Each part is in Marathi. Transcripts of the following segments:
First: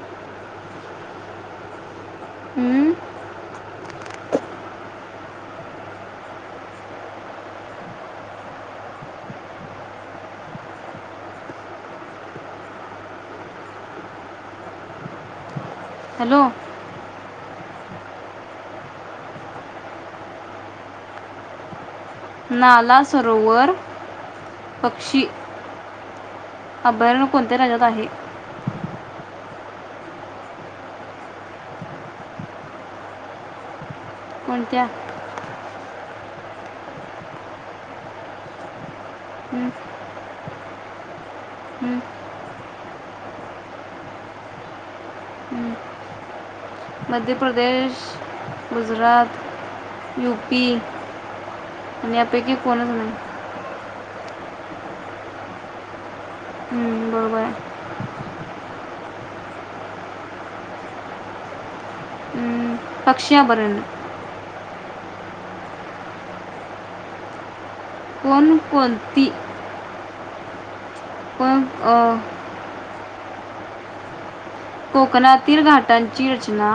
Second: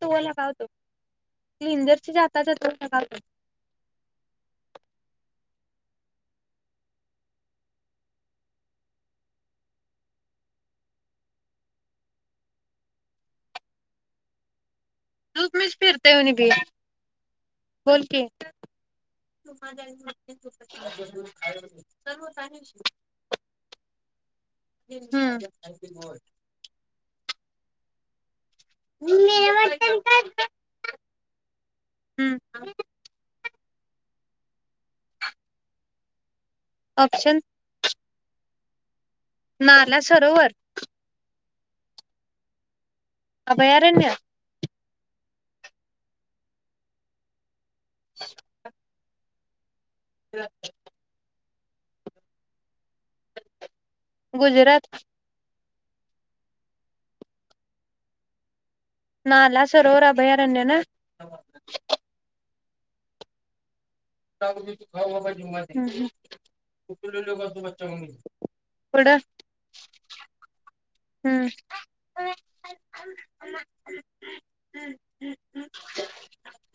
तो लगावतो क्ंजर जाताच्या त हं? लगावतो. मिच फिरते ह नि हॅलो बी. बोल कि. नाला सरोवर पक्षी अभयारण्य कोणत्या राज्यात आहे? [unintelligible] हम् कोणत्या? ऑप्शन. हं, नाला सरोवर. हम्म अभयारण्य. हं. मध्य प्रदेश. [inaudible] गुजरात. U P. आणि यापैकी कोनच नाही. गुजरात. हमम बरोबर हाय. नाला सरोवर अभयारण्य ना. हूं पक्षी अबरन. [unintelligible] कोण कोणती? हूं. कोण अ, [inaudible] कोकणातील घाटांची रचना.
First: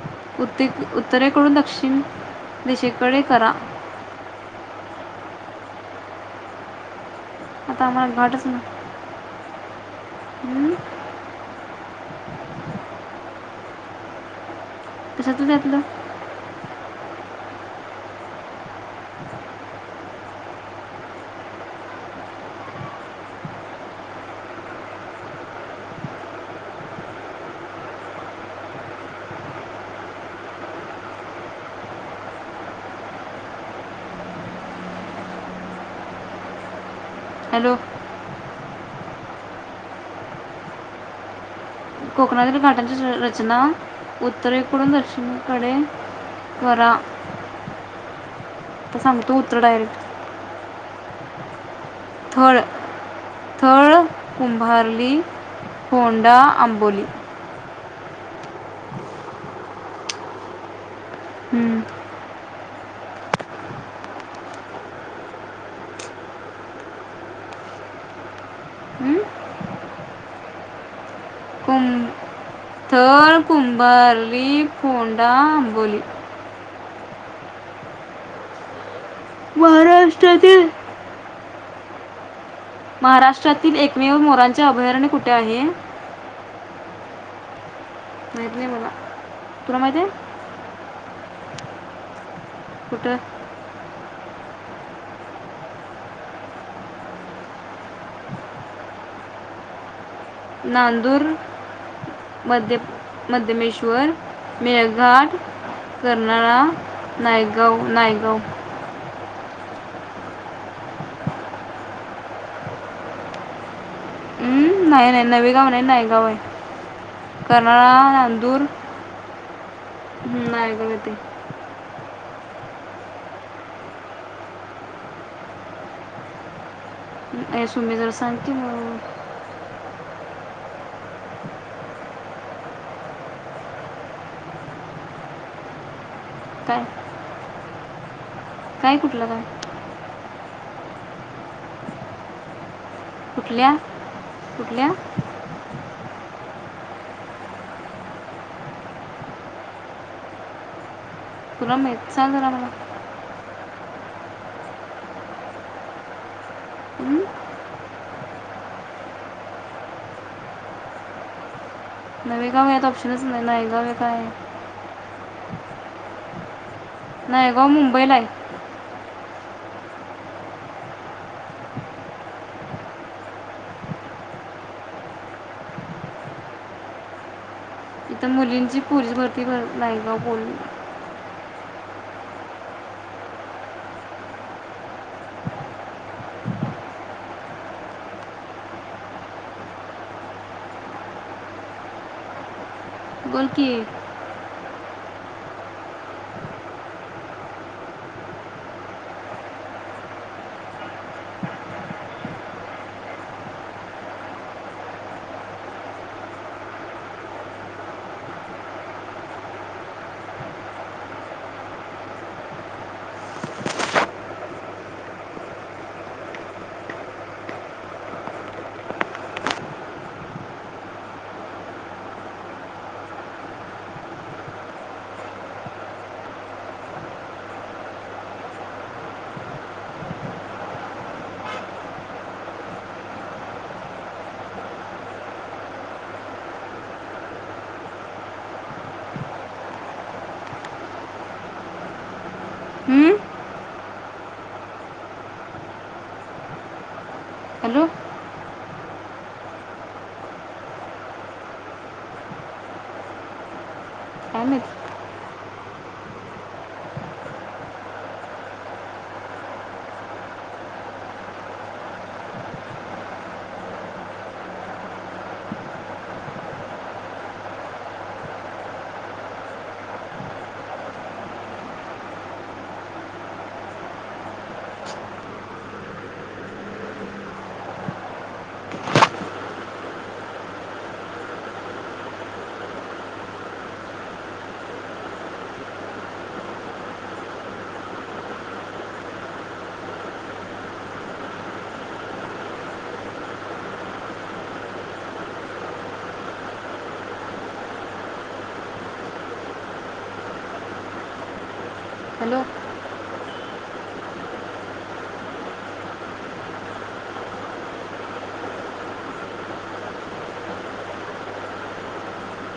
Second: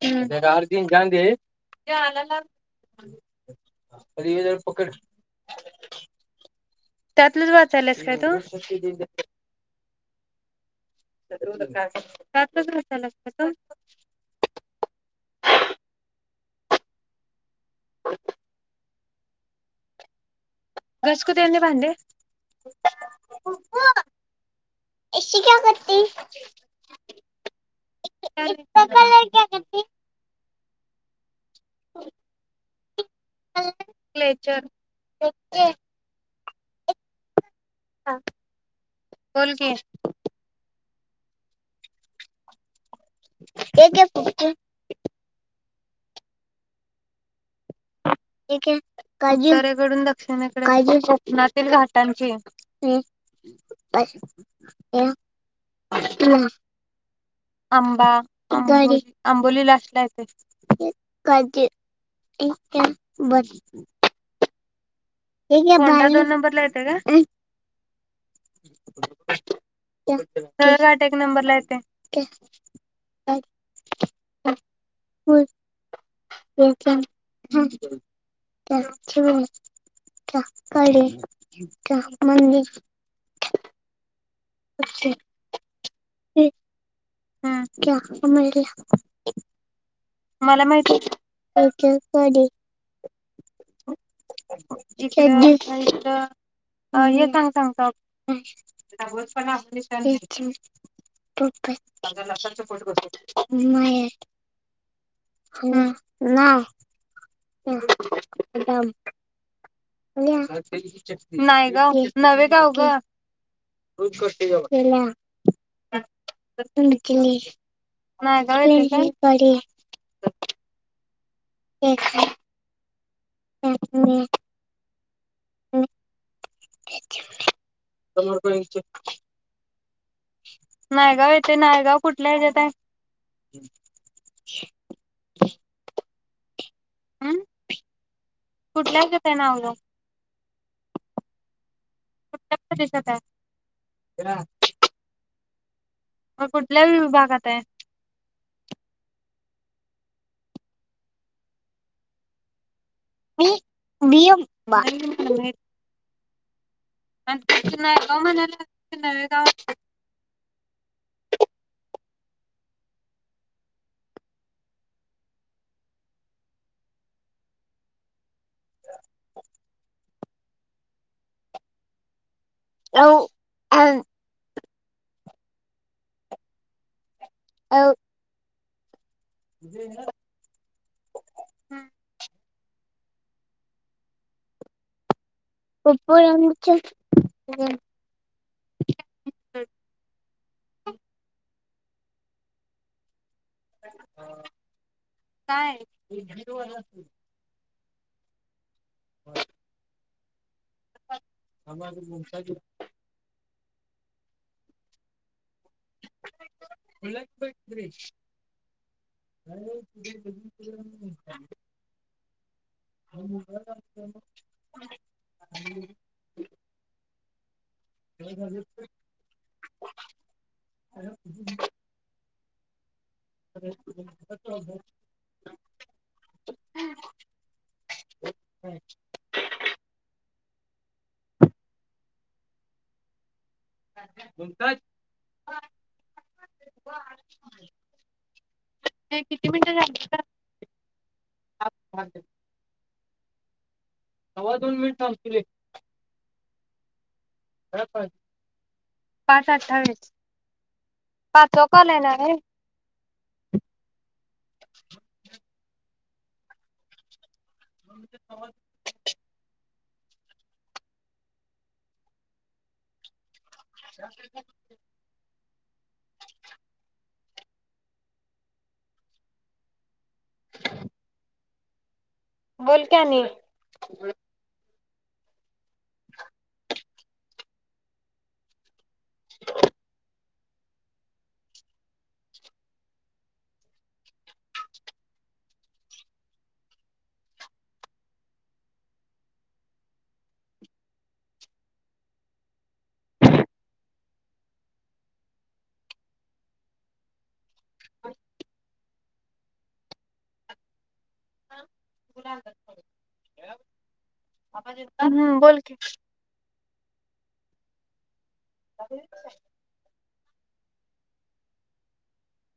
[unintelligible] [inaudible] उत्ते त्यातलच उत्तरेकडून दक्षिण दिशेकडे करा आता वाचायल्यास आम्हाला काय तू? घाटच ना [unintelligible] कशाच त्यातल [unintelligible] क्लेचर हॅलो बोल की, [unintelligible] र रचना एक एक फक्त उत्तरेकडून दक्षिण कडे वरा [unintelligible] उत्तरेकडून दक्षिणेकडे [unintelligible] थळ थळ, कुंभारली, होंडा, आंबोली आंबां आंबोली आंबोलीला असलाय ते हम्म. [inaudible] [unintelligible] [unintelligible] [unintelligible] होंडा दोन नंबर ला येतोय काय? हम्म? [unintelligible] नंबरला येतोय. कुं थळ, कुंबार्ली, फोंडा, अंबोली [inaudible] [inaudible] महाराष्ट्रातील का मंदि महाराष्ट्रातील एकमेव मो त्यांचे अभयारण्य कुठ आहे. [inaudible] [inaudible] माहित नाही मला तुला माहिती आहे मला माहिती हे [inaudible] कुठ [unintelligible] नांदूर मध्य नाही मध्यमेश्वर मेळघाट ना ना कर्नाळा नायगाव नायगाव [unintelligible] नायगावं नवे गाव ग नाही नाही नवेगाव नाही नायगाव आहे. केली कर्नाळा नायगाव लिहिलय [unintelligible] हम्म नायगाव हाय ते [inaudible] [unintelligible] [inaudible] ये सुमे जरा सांग की [inaudible] नायगाव येथे नायगाव कुठल्या ह्याज्याताय. [inaudible] काय [unintelligible] काय कुठल्या कुठलं ह्यज्यातय काय नायगाव. कुठल्या प्रदेशात आहे कुठल्या? कुठल्या? मग कुठल्या विभागातय? तुला [unintelligible] मला [unintelligible] हं? [inaudible] नवेगाव यात ऑप्शनच नाही, नायगाव एक काय आहे. नायगाव मुंबईलाय. [unintelligible] [inaudible] [inaudible] त मुलींची पोलिस भरती [inaudible] हं [inaudible] [unintelligible] बोल की. काय? [inaudible] [unintelligible] [unintelligible] [unintelligible] [unintelligible] [unintelligible] [unintelligible] किती मिनट झाली. [unintelligible] हं? सवा दोन मिनिट थांबतीले. हॅलो [unintelligible] पाच अठ्ठावीस, पाचवा कॉल येणारय? काय माहित [inaudible] [unintelligible] [unintelligible] बोल की आनी. [unintelligible] [unintelligible] हॅलो [unintelligible] [inaudible] हम्म बोल की. [unintelligible]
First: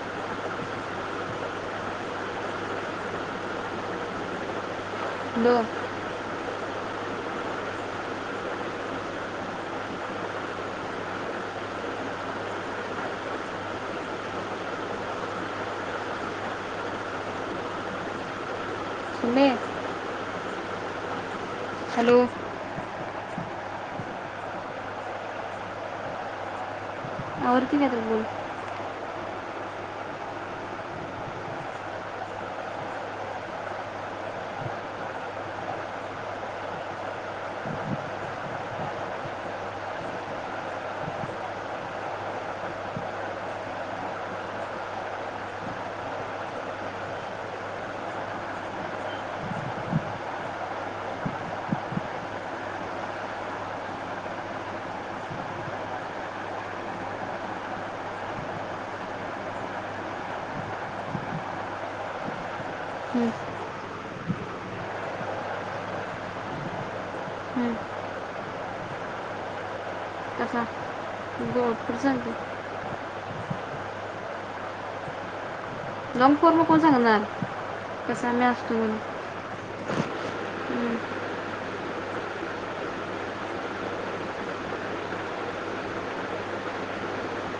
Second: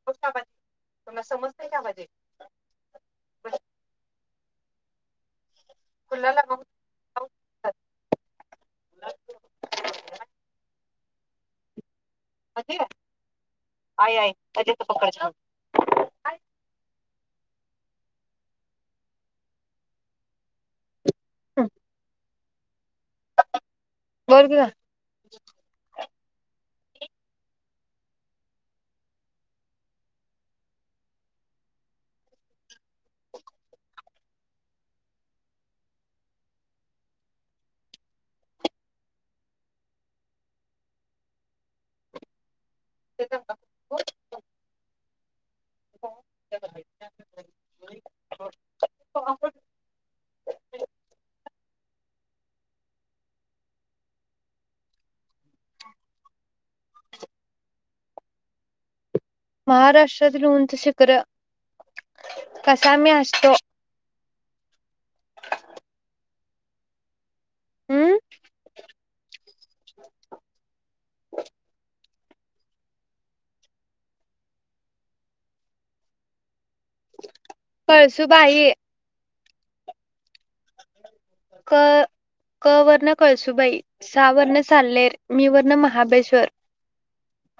[unintelligible] समजत त्यामध्ये. [unintelligible] दोन. [unintelligible] [unintelligible] सुनले [unintelligible] हॅलो. बर गं होर की नाही तर बोल. [inaudible] महाराष्ट्रातील उंच शिखर कसा मी हं, असतो. हं. हम्म. [unintelligible] [unintelligible] कोण सांगणार. कसा म कळसुबाई असतोय. क क वर्ण कळसुबाई सा वर्ण साल्हेर मी वर्ण महाबेश्वर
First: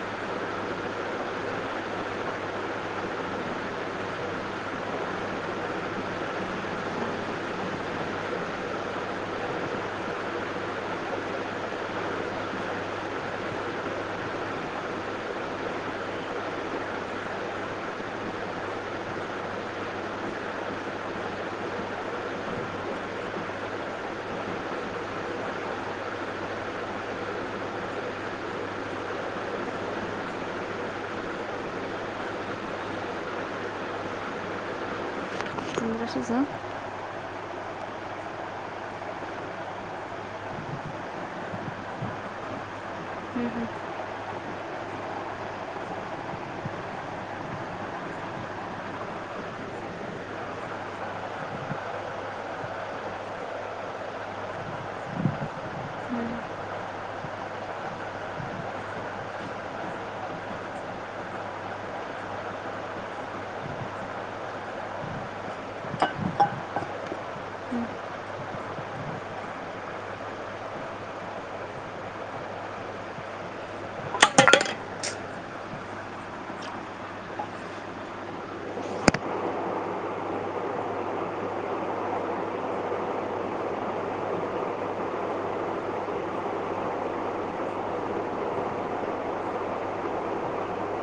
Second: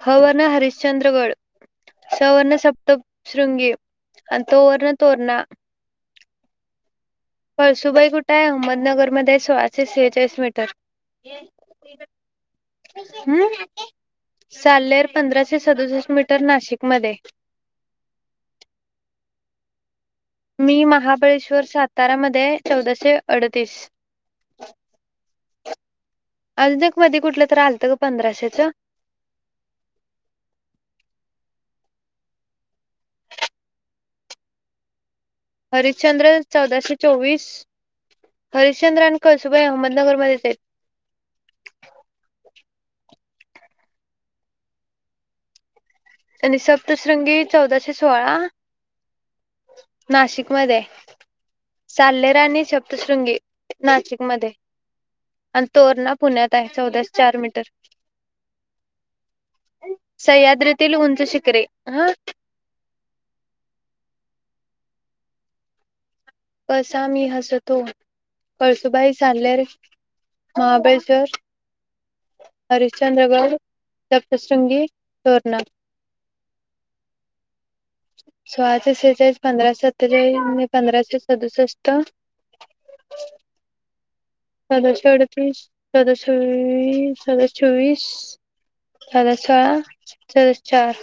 ह वर्ण हरिश्चंद्रगड स वर्ण सप्त शृंगी आणि तो वर्ण तोरणा. पळसुबाई कुठं आहे? अहमदनगर मध्ये सोळाशे सेहेचाळीस मीटर हम. साल्हेर पंधराशे सदुसष्ट मीटर नाशिक मध्ये. मी महाबळेश्वर, सातारा मध्ये चौदाशे अडतीस अजून एक मध कुठलं तर आलत ग पंधराशेच. हरिश्चंद्र पंधराशेच हं? चौदाशे चोवीस. हरिशचंद्र आणि कळसुबाई अहमदनगरमध्येच हाईत. हं, हं. आणि सप्तश्रृंगी चौदाशे सोळा नाशिक मध्ये हाय. साल्हेर आणि सप्तशृंगी नाशिक मध्ये आणि तोरणा पुण्यात हाय चौदाशे चार मीटर सह्याद्री तील उंच शिकरे. हां कसा मी हसतो कळसुबाई, साल्लेर, महाबळेश्वर, हरिश्चंद्रगड, सप्तशृंगी, तोरणा. सोळाशे सेचाळीस पंधराशे सत्तेचाळीस [unintelligible] पंधराशे सदुसष्ट. सदश अडतीस चदाशस चोव - - सदश चोवीस [unintelligible] सद चार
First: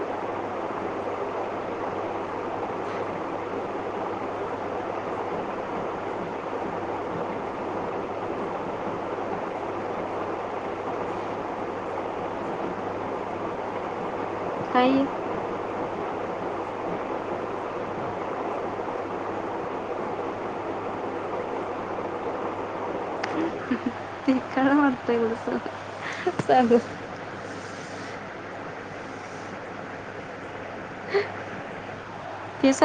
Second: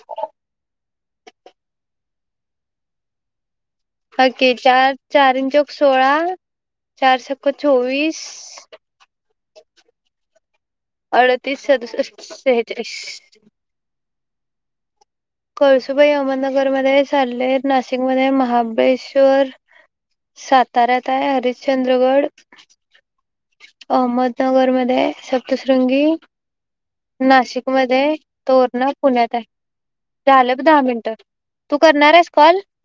अके चार चार इं चौक सोळा चार सक्क चोवीस अडतीस सदुसष्ट सेहेचाळीस. कायं कळसुबाई अहमदनगरमध्ये साल्लेर नाशिकमध्ये हाय महाबळेश्वर साताऱ्यात आहे हरिश्चंद्रगड ते खरं अहमदनगरमध्ये वाटतंय थोडंसं सप्तशृंगी. सांग नाशिकमध्ये तोरणा पुण्यात हाय झालंब दहा मिनट तू करणार हाइस. ते [unintelligible]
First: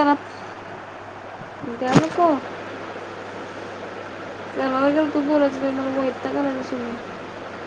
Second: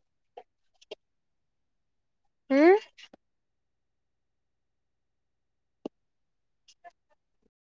हंम् [unintelligible] को हम्म [unintelligible] तू बोलायच बाई मला वैंताग आलायंब [unintelligible]